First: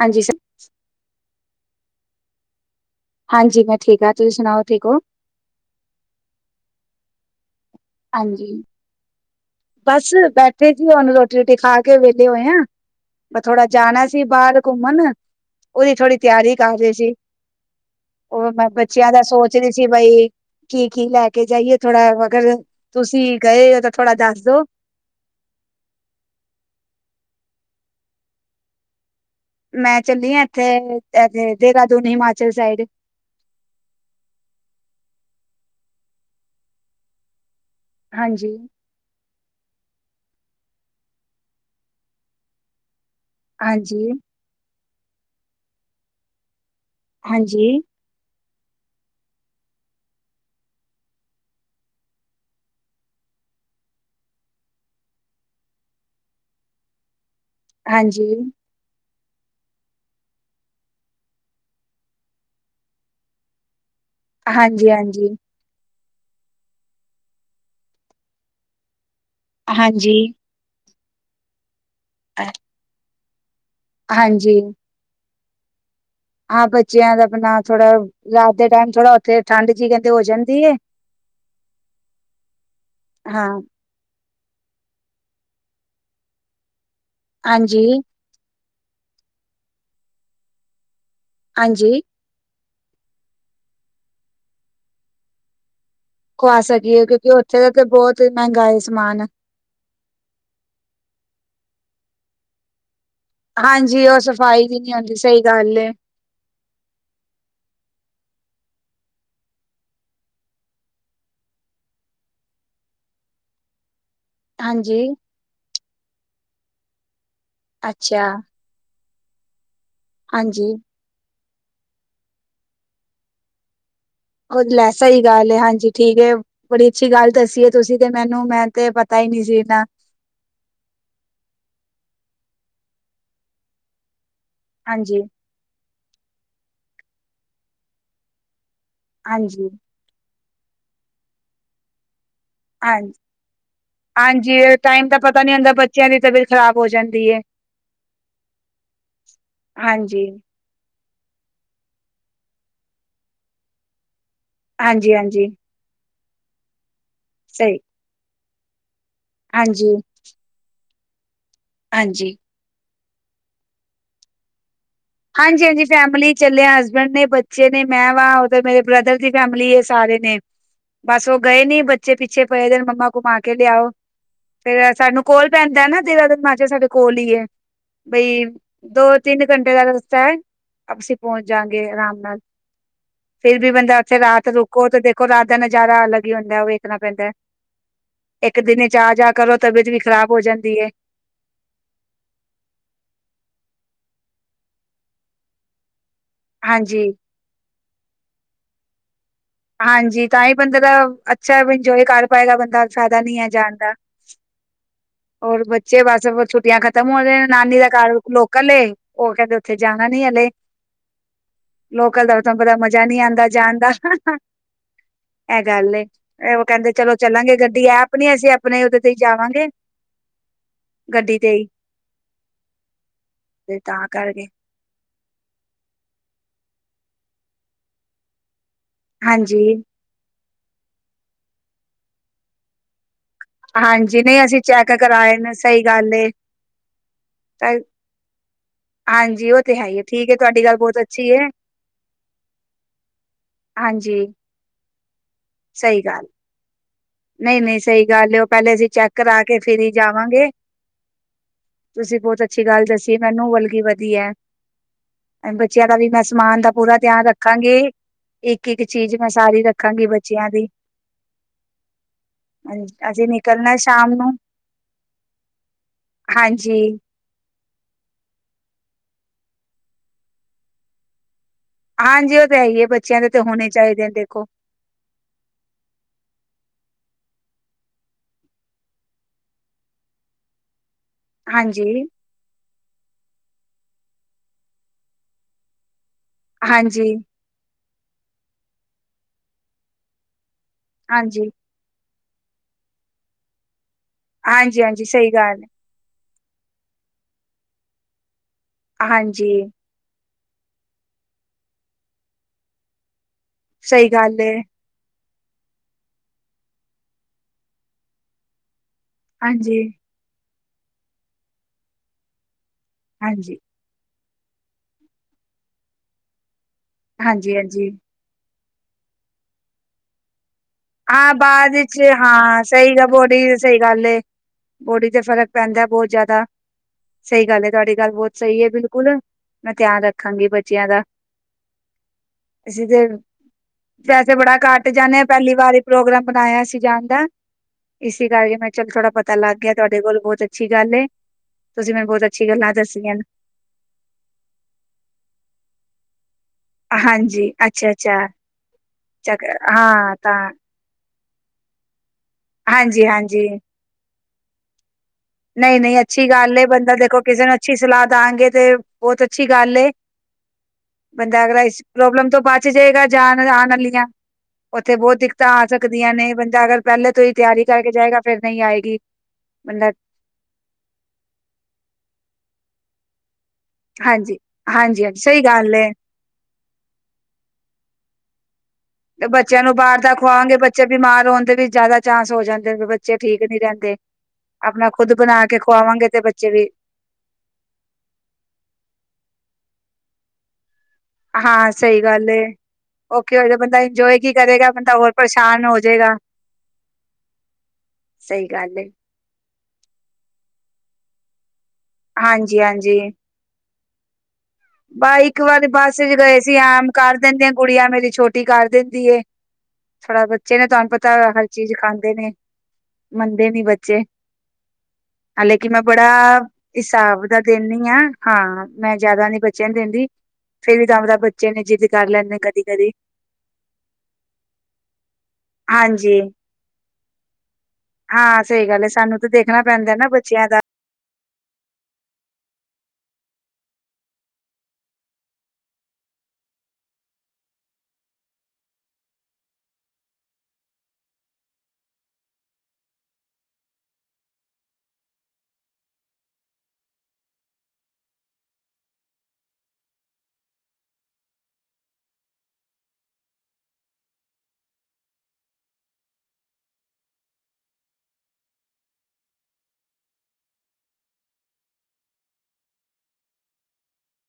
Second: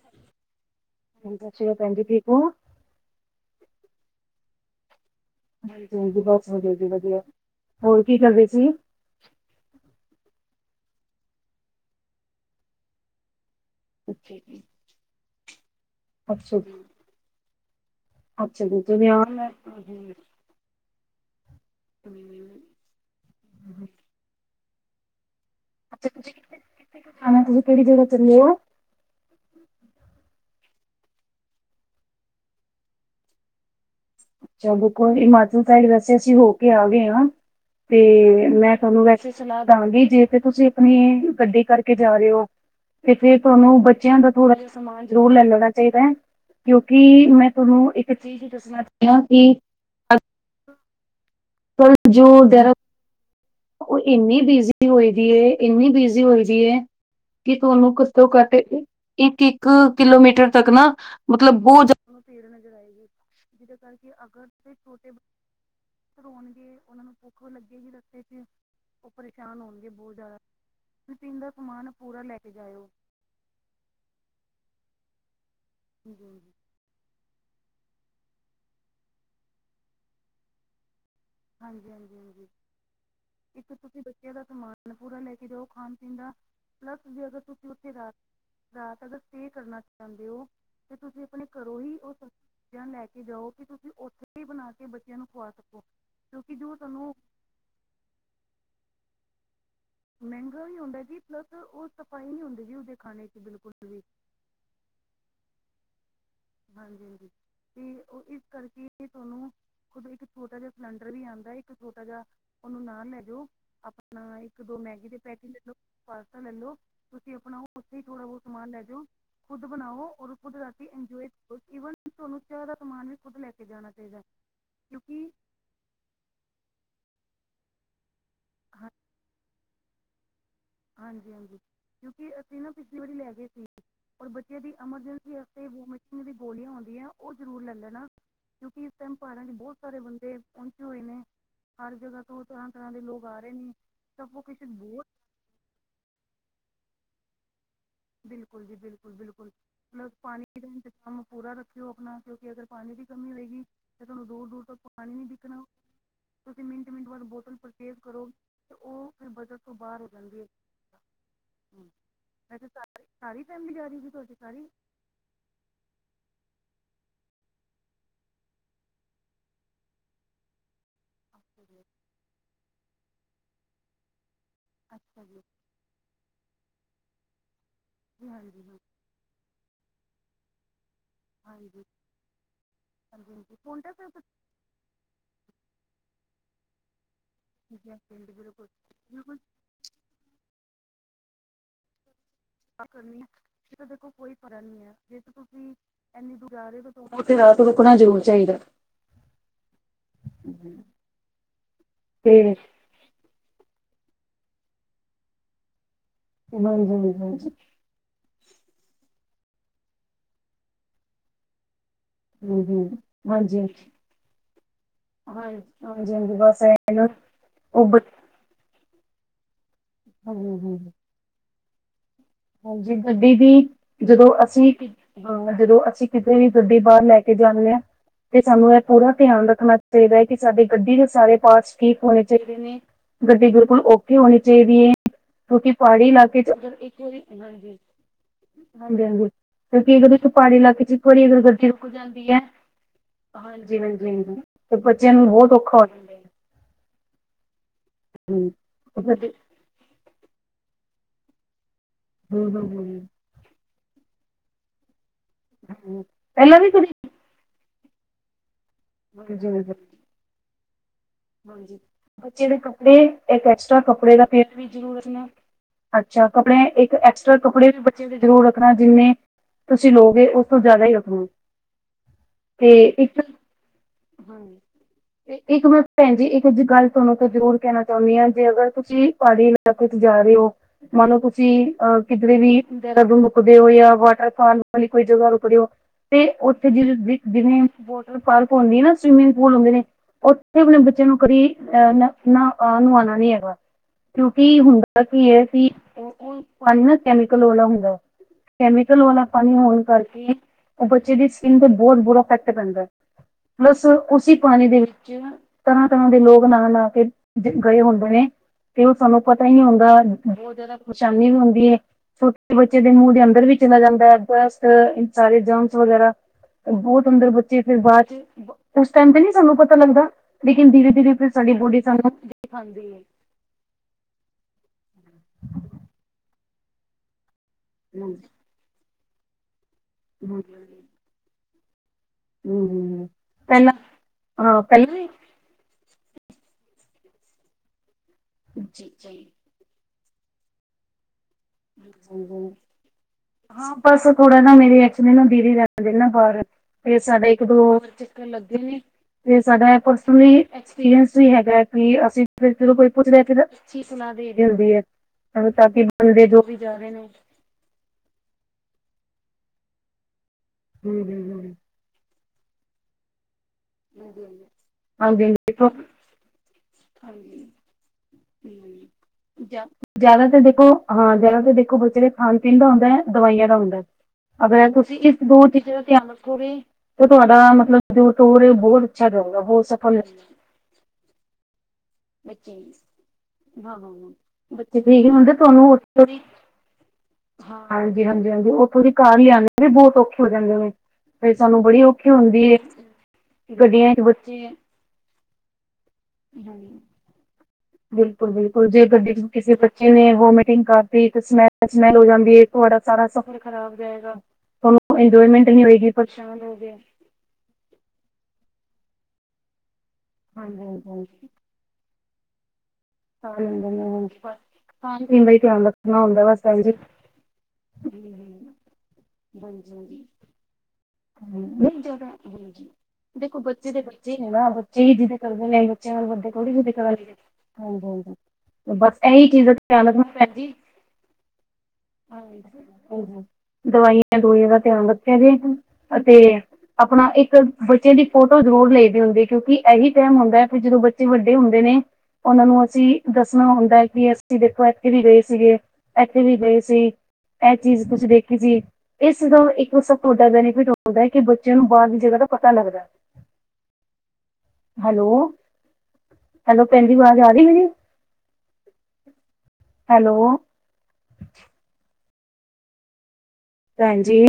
ਹਾਂਜੀ ਸ ਸ਼੍ਰੀ ਅਕਾਲ ਭੈਣ ਜੀ ਠੀਕ ਹੋ। ਹਾਂਜੀ ਮੈਂ ਠੀਕ ਹਾਂ, ਤੁਸੀਂ ਸੁਣਾਓ ਠੀਕ ਹੋ? ਹਾਂਜੀ ਬਹੁਤ ਵਧੀਆ ਜੀ ਵਧੀਆ ਹੋਰ ਕੀ ਕਰਦੇ ਹਾਂਜੀ ਸੀ। ਬਸ ਬੈਠੇ ਸੀ, ਹੁਣ ਰੋਟੀ ਰੋਟੀ ਖਾ ਕੇ ਵਿਹਲੇ ਹੋਏ ਆ। ਮੈਂ ਥੋੜਾ ਜਾਣਾ ਸੀ ਅੱਛਾ ਬਾਹਰ ਜੀ ਘੁੰਮਣ, ਓਦੀ ਥੋੜ੍ਹੀ ਤਿਆਰੀ ਕਰ ਰਹੇ ਸੀ। ਉਹ ਅੱਛਾ ਮੈਂ ਜੀ ਜਿਵੇਂ ਬੱਚਿਆਂ ਆ ਦਾ ਮੈਂ ਸੋਚਦੀ ਅੱਛਾ ਸੀ ਬਈ ਕੀ, ਕੀ ਲੈ ਕੇ ਜਾਈਏ ਥੋੜਾ ਅਗਰ, ਤੁਸੀਂ ਗਏ ਹੋ ਤਾਂ ਥੋੜਾ ਦੱਸ ਦੋ। ਅੱਛਾ ਜੀ, ਤੁਸੀ ਕਿਥੇ ਥਾਂਵਾ ਤੁਸੀਂ ਕ, ਕਿਹੜੀ ਰ ਚੱਲੇ ਓਹ। ਮੈਂ ਚੱਲੀ ਆਂ ਇੱਥੇ, ਦੇਹਰਾਦੂਨ ਹਿਮਾਚਲ ਸਾਈਡ ਅੱਛਾ ਬਿਲਕੁਲ ਹਿਮਾਚਲ ਸਾਈਡ ਵੈਸੇ ਅਸੀਂ ਹੋ ਕੇ ਆ ਗਏ ਹਾਂ, ਤੇ ਹਾਂਜੀ ਮੈਂ ਤੁਹਾਨੂੰ ਵੈਸੇ ਸਲਾਹ ਦਵਾਂਗੀ ਜੇ ਤੇ ਤੁਸੀਂ ਆਪਣੀ ਗੱਡੀ ਕਰਕੇ ਜਾ ਰਹੇ ਹੋ। ਤੇ ਫੇਰ ਤੁਹਾਨੂੰ ਹਾਂਜੀ ਬੱਚਿਆਂ ਦਾ ਥੋੜ੍ਹਾ ਜਿਹਾ ਸਮਾਨ ਜ਼ਰੂਰ ਲੈ ਲੈਣਾ ਚਾਹੀਦਾ ਹੈ। ਕਿਉਂਕਿ, ਮੈਂ ਹਾਂਜੀ ਤੁਹਾਨੂੰ ਇੱਕ ਚੀਜ਼ ਦੱਸਣਾ ਕਿਉਂਕਿ [unintelligible] ਉਹ ਇੰਨੀ ਬਿਜ਼ੀ ਹੋਈ ਦੀ ਏ ਇੰਨੀ ਬਿਜੀ ਹੋਈ ਦੀ ਏ। ਕੀ ਤੁਹਾਨੂੰ ਘੱਟੋ, ਹਾਂਜੀ ਘੱਟ ਇਥੇ ਇੱਕ, ਇੱਕ ਕਿਲੋਮੀਟਰ ਤੱਕ ਨਾ, ਮਤਲਬ ਬਹੁਤ ਜ਼ਿਆਦਾ। ਫੇਰ ਨਜ਼ਰ ਆਏਗੀ। ਜਿਹਦੇ ਕਰਕੇ ਅਗਰ ਹਾਂਜੀ ਛੋਟੇ ਹਾਂਜੀ ਬਚੇ ਹੋਣਗੇ ਉਹਨਾਂ ਨੂੰ ਭੁੱਖ ਵੀ ਲੱਗੇਗੀ ਰਸਤੇ 'ਚ ਉਹ ਪਰੇਸ਼ਾਨ ਹੋਣਗੇ ਬਹੁਤ ਹਾਂਜੀ ਜ਼ਿਆਦਾ ਖਾਣ ਪੀਣ ਦਾ ਸਮਾਨ ਪੂਰਾ ਲੈ ਕੇ ਜਾਇਓ। ਹਾਂਜੀ। ਹਮ, ਹਮ ਹ ਬੱਚਿਆਂ ਦਾ ਆਪਣਾ ਥੋੜਾ ਰਾਤ ਦੇ ਟਾਈਮ ਥੋੜਾ ਉੱਥੇ ਠੰਡ ਜਿਹੀ ਕਹਿੰਦੇ ਹੋ ਜਾਂਦੀ ਏ। ਹਾਂਜੀ, ਹਾਂਜੀ, ਹਾਂਜੀ ਹਾਂ, ਇੱਕ ਤੁਸੀਂ ਬੱਚੇ ਦਾ ਸਮਾਨ ਪੂਰਾ ਲੈ ਕੇ ਜਾਓ ਖਾਣ ਪੀਣ ਦਾ, ਪਲੱਸ ਜਦੋ ਤੁਸੀਂ ਉੱਥੇ ਹਾਂਜੀ, ਰਾਤ ਅਗਰ ਸਟੇਅ ਕਰਨਾ ਚਾਹੁੰਦੇ ਹੋ, ਤੇ ਤੁਸੀਂ ਹਾਂਜੀ। ਬੱਚਿਆਂ ਨੂੰ ਲੈ ਕੇ ਜਾਓ ਕਿ ਤੁਸੀਂ ਉੱਥੇ ਹੀ ਬਣਾ ਕੇ ਬੱਚਿਆਂ ਨੂੰ ਖਵਾ ਸਕੋ ਕਿਉਂਕਿ ਖਵਾ ਜੋ ਸਕੀਏ ਤੁਹਾਨੂੰ ਕਿਉਂਕਿ ਉੱਥੇ ਦਾ ਤਾਂ ਬਹੁਤ ਮਹਿੰਗਾ ਸਮਾਨ ਮਹਿੰਗਾ ਹੀ ਹੁੰਦਾ ਜੀ ਪਲੱਸ ਉਹ ਸਫ਼ਾਈ ਨਹੀਂ ਹੁੰਦੀ ਜੀ ਉਹਦੇ ਖਾਣੇ 'ਚ ਬਿਲਕੁਲ ਵੀ ਹਾਂਜੀ ਉਹ ਸਫ਼ਾਈ ਵੀ ਨਹੀਂ ਹੁੰਦੀ ਸਹੀ ਗੱਲ ਹਾਂਜੀ ਹਾਂਜੀ ਤੇ ਉਹ ਇਸ ਕਰਕੇ ਤੁਹਾਨੂੰ ਖੁਦ ਇੱਕ ਛੋਟਾ ਜਿਹਾ ਸਿਲੰਡਰ ਵੀ ਆਉਂਦਾ ਇੱਕ ਛੋਟਾ ਜਿਹਾ ਉਹਨੂੰ ਨਾ ਲੈ ਜਾਓ ਆਪ ਨਾ ਇੱਕ ਦੋ ਹਾਂਜੀ ਮੈਗੀ ਦੇ ਪੈਕਟ ਲੈ ਲੋ, ਪਾਸਤਾ ਲੈ ਲੋ ਤੁਸੀਂ ਬਣਾਓ ਉਥੇ ਥੋੜਾ ਅੱਛਾ। ਬਹੁਤ ਸਮਾਨ ਲੈ ਜਾਓ ਖੁਦ ਬਣਾਓ ਔਰ ਖੁਦ ਜਾ ਹਾਂਜੀ ਕੇ ਇੰਜੋਏ ਈਵਨ ਤੁਹਾਨੂੰ ਚਾਹ ਦਾ ਸਮਾਨ ਵੀ ਖੁੱਦ ਲੈ ਕੇ ਜਾਣਾ ਚਾਹੀਦਾ ਕੁਝ ਲੈ ਸਹੀ ਕਿਉਂਕਿ ਗੱਲ ਹਾਂਜੀ ਠੀਕ ਏ ਬੜੀ ਅੱਛੀ ਗੱਲ ਦੱਸੀ ਏ ਤੁਸੀਂ ਤੇ ਮੈਨੂੰ ਮੈਂ ਹਾਂ- ਤੇ ਪਤਾ ਹੀ ਨਹੀਂ ਸੀ ਇਹਨਾ ਹਾਂਜੀ- ਹਾਂਜੀ ਕਿਉਂਕਿ ਅਸੀਂ ਨਾ ਪਿਛਲੀ ਵਾਰੀ ਲੈ ਗਏ ਸੀ ਔਰ ਬੱਚੇ ਦੀ ਹਾਂਜੀ, ਐਮਰਜੈਂਸੀ ਵਾਸਤੇ ਤੇ ਮਛੀਆਂ ਦੀ ਗੋਲੀਆਂ ਆਉਂਦੀ ਹੈ ਉਹ ਜ਼ਰੂਰ ਲੈ ਲੈਣਾ ਕਿਉਂਕਿ ਇਸ ਟਾਈਮ ਪਹਾੜਾਂ ਚ ਹਾਂਜੀ। ਬਹੁਤ ਸਾਰੇ ਬੰਦੇ ਪਹੁੰਚੇ ਹੋਏ ਨੇ ਹਰ ਜਗ੍ਹਾ ਤੋਂ ਤਰ੍ਹਾਂ- ਤਰ੍ਹਾਂ ਦੇ ਹਾਂਜੀ, ਲੋਕ ਆ ਰਹੇ ਨੇ ਸਭ ਕੁਛ ਹਾਂਜੀ ਬਹੁਤ ਟਾਈਮ ਦਾ ਪਤਾ ਨੀ ਆਪਦਾ ਬੱਚਿਆਂ ਦੀ ਤਬੀਅਤ ਖਰਾਬ ਹੋ ਜਾਂਦੀ ਹੈ ਬਿਲਕੁਲ ਜੀ ਬਿਲਕੁਲ ਬਿਲਕੁਲ, ਮਤਲਬ ਹਾਂਜੀ, ਪਾਣੀ ਕੰਮ ਪੂਰਾ ਰੱਖਿਓ ਆਪਣਾ ਕਿਉਂਕਿ ਅਗਰ ਪਾਣੀ ਦੀ ਕਮੀ ਹੋਏਗੀ ਤੇ ਤੁਹਾਨੂੰ ਦੂਰ -ਦੂਰ ਉਥੇ ਹਾਂਜੀ, ਪਾਣੀ ਨੀ ਹਾਂਜੀ ਦਿਖਣਾ ਤੁਸੀਂ ਮਿੰਟ-ਮਿੰਟ ਬਾਅਦ ਸਹੀ ਬਿਲਕੁਲ ਉਹ, ਉਹ ਬਜਟ ਤੋਂ ਹਾਂਜੀ, ਬਾਹਰ ਹੋ ਜਾਂਦੀ ਹੈ। ਹਮ, ਹਾਂਜੀ। ਵੈਸੇ ਸਾਰੀ ਫੈਮਿਲੀ ਜਾ ਰਹੀ, ਤੁਹਾਡੀ ਸਾਰੀ। ਹਾਂਜੀ, ਹਾਂਜੀ ਫੈਮਿਲੀ ਚੱਲਿਆ ਹਸਬੈਂਡ ਨੇ ਬੱਚੇ ਨੇ ਮੈਂ ਵਾ ਉਧਰ ਮੇਰੇ ਬ੍ਰਦਰ ਦੀ ਫੈਮਿਲੀ ਹੈ ਸਾਰੇ ਨੇ। ਬਸ ਉਹ ਅੱਛਾ ਗਏ ਨੀ ਜੀ ਬੱਚੇ ਪਿੱਛੇ ਪਏ ਦ ਮੰਮਾ ਕੋਮ ਕੇ ਲਿਆਓ ਫਿਰ ਸਾਨੂੰ ਅੱਛਾ ਜੀ ਕੋਲ ਪੈਂਦਾ ਨਾ ਦੇਹਰਾਦੂਨ ਹਿਮਾਚਲ ਸਾਡੇ ਕੋਲ ਹੀ ਏ ਜੀ ਬਈ ਹਾਂਜੀ ਹਾਂ, ਦੋ -ਤਿੰਨ ਘੰਟੇ ਦਾ ਰਸਤਾ ਹੈ ਅਸੀਂ ਪਹੁੰਚ ਹਾਂਜੀ ਹਾਂਜੀ ਜਾਣਗੇ ਆਰਾਮ ਨਾਲ ਹਾਂਜੀ ਫੇਰ ਵੀ ਬੰਦਾ ਕੌਂਟੈਕਟ ਹੈ ਉੱਥੇ ਤਾਂ ਰਾਤ ਰੁਕੋ ਤੇ ਦੇਖੋ ਰਾਤ ਦਾ ਨਜ਼ਾਰਾ ਅਲਗ ਹੀ ਹੁੰਦਾ ਉਹ ਵੇਖਣਾ ਪੈਂਦਾ ਠੀਕ ਹੈ ਪਿੰਡ ਇੱਕ ਬਿਲਕੁਲ ਦਿਨੇ 'ਚ ਆ ਬਿਲਕੁਲ ਜਾ ਕਰੋ ਤਬੀਅਤ ਵੀ ਖ਼ਰਾਬ ਹੋ ਜਾਂਦੀ ਹੈ ਕਰਨੀ ਏਹ ਦੇਖੋ ਕੋਈ ਫਰਕ ਨੀ ਹੈ। ਜੇ ਤੁਸੀਂ ਇਨੀ ਦੁਰ ਆ ਰਹੇ ਹਾਂਜੀ ਹੋ। ਫੇਰ ਰਾਤ ਰੁਕਣਾ ਜ਼ਰੂਰ ਚਾਹੀਦਾ ਹੈ। ਹਾਂਜੀ, ਤਾਂ ਹੀ ਬੰਦੇ ਦਾ ਅੱਛਾ ਇੰਜੋਏ ਕਰ ਤੇ ਪਾਏਗਾ ਬੰਦਾ। ਫਾਇਦਾ ਨਹੀਂ ਹੈ ਜਾਣਦਾ। ਹੋਰ ਬਚ ਬਸ ਛੁੱਟੀਆਂ ਹਾਂਜੀ ਖਤਮ ਹਾਂਜੀ ਹੋ ਰਹੀਆ ਹਨ। ਹਾਂਜੀ ਨਾਨੀ ਦਾ ਘਰ ਲੋਕਲ ਐ। ਉਹ ਕਹਿੰਦੇ ਉੱਥੇ ਜਾਣਾ ਨੀ ਹਲੇ। ਲੋਕਲ ਦਾ ਉਥੋਂ ਪਤਾ ਮਜਾ ਨਹੀਂ ਆਉਂਦਾ ਹਾਂਜੀ ਜਾਣ ਦਾ। ਹਾਂਜੀ ਇਹ ਗੱਲ ਏ। ਹਾਂਜੀ ਹਾਂਜੀ ਬਸ ਉਹ ਕਹਿੰਦੇ ਇਹ ਨਾ ਚਲੋ ਚੱਲਾਂਗੇ ਗੱਡੀ ਉਹ ਐ ਬ ਆਪ ਨੀ, ਅਸੀਂ ਆਪਣੇ ਉਹਦੇ ਤੇ ਹੀ ਜਾਵਾਂਗੇ। ਹੂੰ-ਹੂੰ, ਹੂੰ। ਗੱਡੀ ਤੇ ਹੀ। ਹਾਂਜੀ, ਗੱਡੀ ਦੀ ਤੇ ਤਾਂ ਜਦੋਂ ਕਰਕੇ ਅਸੀਂ ਹਾਂ, ਜਦੋਂ ਅਸੀਂ ਕਿਸੇ ਵੀ ਗੱਡੀ ਬਾਹਰ ਲੈ ਕੇ ਜਾਂਦੇ ਹਾਂ। ਤੇ ਸਾਨੂੰ ਇਹ ਪੂਰਾ ਧਿਆਨ ਹਾਂਜੀ ਰੱਖਣਾ ਚਾਹੀਦਾ ਹੈ। ਕਿ ਸਾਡੇ ਗੱਡੀ ਦੇ ਸਾਰੇ ਪਾਰਟਸ ਠੀਕ ਹੋਣੇ ਚਾਹੀਦੇ ਨੇ। ਗੱਡੀ ਬਿਲਕੁਲ ਓ ਕੇ ਹਾਂਜੀ ਹੋਣੀ ਨਹੀਂ ਅਸੀਂ ਚਾਹੀਦੀ ਚੈੱਕ ਹੈ। ਕਰਾਏ ਨੇ ਕਿਉਂਕਿ ਸਹੀ ਪਹਾੜੀ ਗੱਲ ਏ ਇਲਾਕੇ ਚ ਅਗਰ ਇੱਕ ਵਾਰੀ, ਹਾਂਜੀ। ਹਾਂਜੀ- ਹਾਂਜੀ, ਉਹ ਤੇ ਹੈ ਕਿਉਂਕਿ ਹੀ ਹੈ, ਅਗਰ ਠੀਕ ਏ ਪਹਾੜੀ ਤੁਹਾਡੀ ਗੱਲ ਇਲਾਕੇ ਚ ਬਹੁਤ ਇੱਕ ਵਾਰੀ, ਅੱਛੀ ਏ ਜਦੋਂ ਗੱਡੀ ਜੇ ਰੁਕ ਜਾਂਦੀ ਹੈ। ਹਾਂਜੀ- ਹਾਂਜੀ, ਤੇ ਬੱਚਿਆਂ ਨੂੰ ਬਹੁਤ ਔਖਾ ਹੋ। ਸਹੀ ਹੈ ਗੱਲ ਨਹੀਂ- ਨਹੀਂ ਸਹੀ ਗੱਲ ਏ। ਉਹ ਹੂੰ ਪਹਿਲੇ ਅਸੀਂ ਉਹ ਚੈੱਕ ਗੱਡੀ ਕਰਾ ਕੇ ਫੇਰ ਹੀ ਜਾਵਾਂਗੇ। ਤੁਸੀਂ ਬਹੁਤ ਹੂੰ ਹੂੰ ਅੱਛੀ ਗੱਲ ਹੂੰ ਦੱਸੀ ਮੈਨੂੰ, ਵਲਗੀ ਵਧੀਆ ਹੈ। ਬੱਚਿਆਂ ਦਾ ਹੂੰ। ਵੀ ਮੈਂ ਪਹਿਲਾਂ ਸਮਾਨ ਵੀ ਦਾ, ਕਦੀ ਪੂਰਾ ਧਿਆਨ ਰੱਖਾਂਗੀ। ਇੱਕ ਇੱਕ- ਇੱਕ ਚੀਜ਼, ਮੈਂ ਹਾਂਜੀ ਸਾਰੀ ਹਾਂਜੀ ਰੱਖਾਂਗੀ ਬੱਚਿਆਂ ਦੀ। ਹਾਂਜੀ, ਬੱਚੇ ਦੇ ਹਾਂਜੀ ਕੱਪੜੇ ਅਸੀਂ ਐਕ ਨਿਕਲਣਾ ਐਕਸਟਰਾ ਸ਼ਾਮ ਕੱਪੜੇ ਦਾ ਨੂੰ ਫੇ ਵੀ ਜਰੂਰ ਰਖਣਾ ਹੈ। ਅੱਛਾ, ਕੱਪੜੇ ਹਾਂਜੀ ਇੱਕ ਐ ਕੱਪੜੇ ਵੀ ਬੱਚਿਆਂ ਦੇ ਜ਼ਰੂਰ ਰੱਖਣਾ। ਜਿੰਨੇ ਤੁਸੀਂ ਲੋਗੇ ਉਸ ਤੋਂ ਜ਼ਿਆਦਾ ਹੀ ਰੱਖੋ। ਹਾਂਜੀ, ਉਹ ਤਾਂ ਹੈ ਹੀ ਹੈ। ਬੱਚਿਆਂ ਦੇ ਤੇ ਹੋਣੇ ਚਾਹੀਦੇ ਨੇ ਦੇਖੋ। ਹਾਂਜੀ ਇ ਇੱਕ ਮਿੰਟ ਭੈਣਜੀ ਇੱਕ ਗੱਲ ਤੁਹਾਨੂੰ ਤੋਂ ਜ਼ਰੂਰ ਕਹਿਣਾ ਚਾਹੁੰਦੀ ਹਾਂ। ਜੇ ਅਗਰ ਤੁਸੀਂ ਪਹਾੜੀ ਇਲਾਕੇ ਚ ਜਾ ਰਹੇ ਹੋ। ਮਨ ਲੋ ਤੁ ਜੀ, ਅਹ ਹਾਂਜੀ ਕਿਧਰੇ ਵੀ ਦੇਰਹਾਦੂਨ ਰੁਕਦੇ ਹੋ। ਜਾਂ ਵਾਟਰ ਫਾਲੀ ਕੋਈ ਜਗਾ ਰੁਕਦੇ ਹੋ। ਤੇ ਓਥੇ [unintelligible] ਹਾਂਜੀ ਜਿਵੇਂ ਵੋਟਰ ਪਾਰਕ ਹੁੰਦੀ ਨਾ, ਸਵੀਮਿੰਗ ਪੂਲ ਹੁੰਦੇ ਨੇ। ਤੇ ਆਪਣੇ ਬੱਚੇਆਂ ਨੂੰ ਕਦੀ, ਹਾਂਜੀ ਅਹ ਨ ਨ ਅ ਨਵਾਉਣਾ ਨੀ ਹੈਗਾ। ਕਿਉਂਕਿ ਹਾਂਜੀ ਹੁੰਦਾ ਹਾਂਜੀ ਕੀ ਸਹੀ ਹੈ। ਗੱਲ ਉਹ ਬਾ ਪਾਣੀ ਨਾ ਕੈਮੀਕਲ ਵਾਲਾ ਹੁੰਦਾ। ਕੈਮੀਕਲ ਹੈ। ਵਾਲਾ ਪਾਣੀ ਹਾਂਜੀ ਹੋਣ ਕਰਕੇ, ਉਹ ਬੱਚੇ ਦੀ ਸਕਿਨ ਤੇ, ਬਹੁਤ ਬੁਰਾ ਫੈਕਟ ਪੈਂਦਾ ਹੈ। ਦੱਸੋ, ਸਹੀ ਉਸੀ ਗੱਲ ਏ ਪਾਣੀ ਦੇ ਵਿੱਚ ਤਰਾਂ-ਤਰਾਂ, ਦੇ ਲੋਕ ਨਾ-ਨਾ ਕੇ ਗਏ ਹੁੰਦੇ ਨੇ। ਤੇ ਉਹ ਸਾਨੂੰ ਪਤਾ ਹੀ ਨੀ ਹਾਂਜੀ ਹੁੰਦਾ। ਬਹੁਤ ਜਿਆਦਾ ਪਰੇਸ਼ਾਨੀ ਵੀ ਹੁੰਦੀ। ਬੱਚੇ ਦੇ ਮੂੰਹ ਦੇ ਅੰਦਰ ਵੀ ਹਾਂਜੀ ਚਲਾ ਜਾਂਦਾ ਹੈ। ਬੱਸ ਐ ਸਾਰੇ ਜਾਮਸ ਵਗੈਰਾ। ਬਹੁਤ ਅੰਦਰ ਹਾਂਜੀ ਬੱਚੇ ਫੇਰ ਹਾਂਜੀ ਬਾਅਦ ਚ, ਉਸ ਟਾਈਮ ਤੇ ਨੀ ਸਾਨੂੰ ਪਤਾ ਲੱਗਦਾ। ਲੇਕਿਨ ਦੀ ਹਾਂ, ਬਾਦ ਇੱਚ ਹਾਂ, ਸਹੀ ਹੈ ਗ ਬੋਢੀ ਸਹੀ ਗੱਲ ਏ, ਬੋਡੀ ਤੇ ਫ਼ਰਕ ਪੈਂਦਾ ਬਹੁਤ ਜਿਆਦਾ, ਸਹੀ ਗੱਲ ਏ ਤੁਹਾਡੀ ਗੱਲ ਹਮ ਬਹੁਤ ਸਹੀ ਹੈ। ਬਿਲਕੁਲ ਮੈਂ, ਧਿਆਨ ਰੱਖਾਂਗੀ ਬੱਚਿਆਂ ਦਾ। ਅਸੀਂ ਤੇ, ਹਮ ਪਹਿਲਾਂ ਵੈਸੇ ਬੜਾ ਹਾਂ ਕਾਟ ਪਹਿਲਾਂ ਜਾਂਦੇ ਹਾਂ। ਪਹਿਲੀ ਵਾਰ ਹੀ ਪ੍ਰੋਗਰਾਮ ਬਨਾਇਆ ਸੀ ਜਾਣ ਦਾ। ਇਸ ਕਰਕੇ ਮੈਂ ਚਲ ਥੋੜਾ ਪਤਾ ਲੱਗ ਗਿਆ। ਤੁਹਾਡੇ ਕੋਲ, ਬਹੁਤ ਅੱਛੀ ਗੱਲ ਏ। ਤੁਸੀਂ ਮਨੂੰ ਬਹੁਤ ਅੱਛੀ ਹਾਂਜੀ ਗੱਲਾਂ ਦੱਸੀਆਂ ਹਾਂ, ਬਸ ਥੋੜਾ ਨਾ ਮੇਰੀ ਅਚੁਲੀ ਦੀਦੀ ਰਹਿੰਦੇ ਨੇ ਨਾ ਬਾਹਰ। ਤੇ ਸਾਡੇ ਇੱਕ, ਹਾਂਜੀ ਦੋ ਹੋ ਅੱਛਾ-ਅੱਛਾ ਚੱਕਰ ਲੱਗੇ ਨੇ। ਤੇ ਚੱਕ ਸਾਡਾ ਪਰਸੋ ਹਾਂ ਤਾਂ ਵੀ ਐਕਸਪੀਰੀਅਂਸ ਵੀ ਹੈਗਾ। ਫੇਰ ਜਦੋਂ ਕੋਈ ਪੁੱਛਦਾ ਹੈ ਤੇ ਹਾਂਜੀ-ਹਾਂਜੀ ਅੱਛੀ ਸਲਾ ਦੇ ਦਈ ਦੀ ਹੁੰਦੀ ਹੈ। ਤਾਂ ਕਿ ਨਹੀਂ-ਨਹੀਂ ਬੰਦੇ ਅੱਛੀ ਜੋ ਵੀ ਗੱਲ ਏ, ਜਾ ਰਹੇ ਬੰਦਾ ਨੇ ਦੇਖੋ ਕਿਸੇ ਨੂੰ ਅੱਛੀ ਸਲਾਹ ਦਾਂਗੇ ਤੇ ਬਹੁਤ ਅੱਛੀ ਗੱਲ ਏ। ਬੰਦਾ ਅਗ ਹੂੰ ਪ੍ਰੋਬਲਮ ਤੋਂ ਬਾਚੇ ਜਾਏਗਾ। ਜ ਆ ਉੱਥੇ ਬਹੁਤ ਹਾਂਜੀ ਦਿੱਕਤਾਂ ਆ ਦੇਖੋ ਸਕਦੀਆਂ ਨੇ। ਬੰਦਾ ਅਗਰ ਪਹਿਲੇ ਤੋਂ ਹੀ ਤਿਆਰੀ ਕਰਕੇ ਜਾਏਗਾ। ਫੇਰ ਨਈ ਆਏਗੀ। ਹ ਬੰਦਾ ਜਿਆਦਾ ਤਾਂ ਦੇਖੋ ਹਾਂ, ਜਦਾ ਤੇ ਦੇਖੋ ਬੱਚੇ ਦੇ ਖਾਣ-ਪੀਣ ਦਾ ਹੁੰਦਾ ਹੈ। ਦਵਾਈਆਂ ਦਾ ਹੁੰਦਾ ਏ। ਅਗਰ ਐ ਤੁਸੀਂ ਇਸ ਹਾਂਜੀ-ਹਾਂਜੀ-ਹਾਂਜੀ ਸਈ ਦੋ ਚੀਜ਼ਾਂ ਗੱਲ ਦਾ ਏ। ਧਿਆਨ ਰੱਖੋ ਗੇ ਤੇ ਤੁਹਾਡਾ ਮਤਲਬ [unintelligible] ਬੱਚਿਆਂ ਬਹੁਤ ਨੂੰ ਸਫਲ ਬਾਹਰ ਦਾ ਰਹੇਗਾ ਖੁਵਾਂਗੇ ਬੱਚੇ ਬਿਮਾਰ ਹੋਣ ਦੇ ਵੀ ਜ਼ਿਆਦਾ ਚਾਂਸ ਹੋ ਜਾਂਦੇ ਵੀ ਬੱਚੇ ਠੀਕ ਨੀ ਹਾਂ ਹਾਂ ਰਹਿੰਦੇ। ਬੱਚੇ ਆਪਣਾ ਠੀਕ ਖੁੱਦ ਹੁੰਦੇ ਬਣਾ ਕੇ ਖਵਾਵਾਂਗੇ ਤੇ ਬੱਚੇ ਵੀ ਹਾਂ ਹਾਂਜੀ ਹਾਂਜੀ ਹਾਂਜੀ, ਉਹ ਥੋੜੀ ਘਰ ਆਉਂਦੇ ਵੀ ਬਹੁਤ ਔਖੇ ਹੋ ਜਾਂਦੇ ਨੇੇ। ਹਾਂ ਸਹੀ ਗੱਲ ਏ, ਔਖੇ ਹੋਏ ਬੰਦਾ ਗੱਡੀਆਂ ਚ ਇੰਜੋਏ ਕੀ ਬੱਚੇ ਕਰੇਗਾ ਬੰਦਾ ਹੋਰ ਪਰੇਸ਼ਾਨ ਹੋ ਜੇਗਾ। ਹਮ। ਸਹੀ ਬਿਲਕੁਲ-ਬਿਲਕੁਲ, ਗੱਲ ਜੇ ਏ। ਗੱਡੀ ਚ ਕਿਸੇ ਬੱਚੇ ਨੇ ਵੋਮੀਟਿੰਗ ਕਰਤੀ ਤੇ ਸਮੈ [unintelligible] ਹਾਂਜੀ ਤੁਹਾਡਾ ਹਾਂਜੀ। ਸਾਰਾ ਸਫ਼ਰ ਖਰਾਬ ਜਾਏਗਾ। ਤੁਹਾਨੂੰ ਬ ਇੱਕ ਇੰਜੋਏਮੈਂਟ ਨਹੀਂ ਵਾਰ ਹੋਏਗੀ ਬੱਸ ਚ ਗਏ ਪਰੇਸ਼ਾਨ ਸੀ ਹੋ ਆਮ ਕਰ ਦਿੰਦੀਆਂ ਕੁੁੜੀਆਂ ਮੇਰੀ ਛੋਟੀ ਕਰ ਦਿੰਦੀ ਏ, ਥੋੜਾ ਬੱਚੇ ਹਾਂਜੀ ਨੇ ਤੁਹਾਨੂੰ ਹਾਂਜੀ ਪਤਾ ਹਾਂਜੀ ਏ ਚੀਜ਼ ਖਾਂਦੇ ਨੇ ਖਾ ਲੈਂਦੇ ਨੇ [unintelligible] ਦਾ ਹੀ ਧਿਆਨ ਹਲੇਕਿ ਮੈਂ ਰੱਖਣਾ ਹੁੰਦਾ ਬੜਾ ਬਸ ਭੈਣ ਜੀ ਹਿਸਾਬ ਦਾ ਦੇਨੀ ਆਂ, ਹਾਂਜੀ ਹਾਂ ਮੈਂ ਜਿਆਦਾ ਨੀ ਬਚਿਆ ਹਾਂਜੀ ਦੇਂਦੀ ਫੇਰ ਵੀ ਤਵਾਨੂ ਪਤਾ ਬੱਚੇ ਨੇ ਨਹੀਂ ਜਿੱਦ ਜ਼ਿਆਦਾ ਕਰ ਲੈਂਦੇ ਹਾਂਜੀ ਕਦੀ-ਕਦੀ। ਦੇਖੋ ਬੱਚੇ ਦੇ ਬੱਚੇ ਹੀ ਨੇ ਨਾ, ਬੱਚੇ ਹੀ ਜਿੱਦ ਕਰਦੇ ਨੇ ਬੱਚੇ ਨਾਲ ਹਾਂਜੀ, ਵੱਦੇ ਥੋੜੀ [unintelligible] ਹਾਂਜੀ-ਹਾਂਜੀ, ਹਾਂ ਸਹੀ ਗੱਲ ਏ ਬਸ ਸਾਨੂੰ ਇਹੀ ਤਾਂ ਚੀਜ਼ਾਂ ਦੇਖਣਾ ਧਿਆਨ ਪੈਂਦਾ ਰੱਖਣਾ ਨਾ ਭੈਣ ਬੱਚਿਆਂ ਜੀ। ਦਾ। ਹਾਂਜੀ ਹਾਂਜੀ, ਦਵਾਈਆਂ ਦਵੁ ਦਾ ਧਿਆਨ ਰੱਖਿਆ ਜੇ ਅਤੇ ਆਪਣਾ ਇੱਕ ਬੱਚੇ ਦੀ ਫੋਟੋ ਜ਼ਰੂਰ ਲਈ ਦੀ ਹੁੰਦੀ ਕਿਉਂਕਿ ੲਹੀ ਟਾਈਮ ਹੁੰਦਾ ਹੈ ਜਦੋਂ ਬੱਚੇ ਵੱਡੇ ਹੁੰਦੇ ਨੇ ਉਹਨਾਂ ਨੂੰ ਅਸੀਂ ਦੱਸਣਾ ਹੁੰਦਾ ਹੈ ਕਿ ਅਸੀਂ ਦੇਖੋ ਇੱਥੇ ਵੀ ਗਏ ਸੀਗੇ। ਇੱਥੇ ਵੀ ਗਏ ਸੀ। ਇਹ ਚੀਜ਼ ਕੁਛ ਦੇਖੀ ਸੀ। ਇਸ ਤੋਂ, ਇੱਕ ਸਭ ਤੁਹਾਡਾ ਬੈਨੀ ਹੁੰਦਾ ਹੈ ਕਿ ਬੱਚਿਆਂ ਨੂੰ ਬਾਹਰ ਦੀ ਜਗ੍ਹਾ ਦਾ ਪਤਾ ਲੱਗਦਾ। ਹੈਲੋ, ਹੈਲੋ ਭੈਣ ਜੀ, ਆਵਾਜ਼ ਆ ਰਹੀ ਮੇਰੀ? ਹੈਲੋ? ਭੈਣ ਜੀ?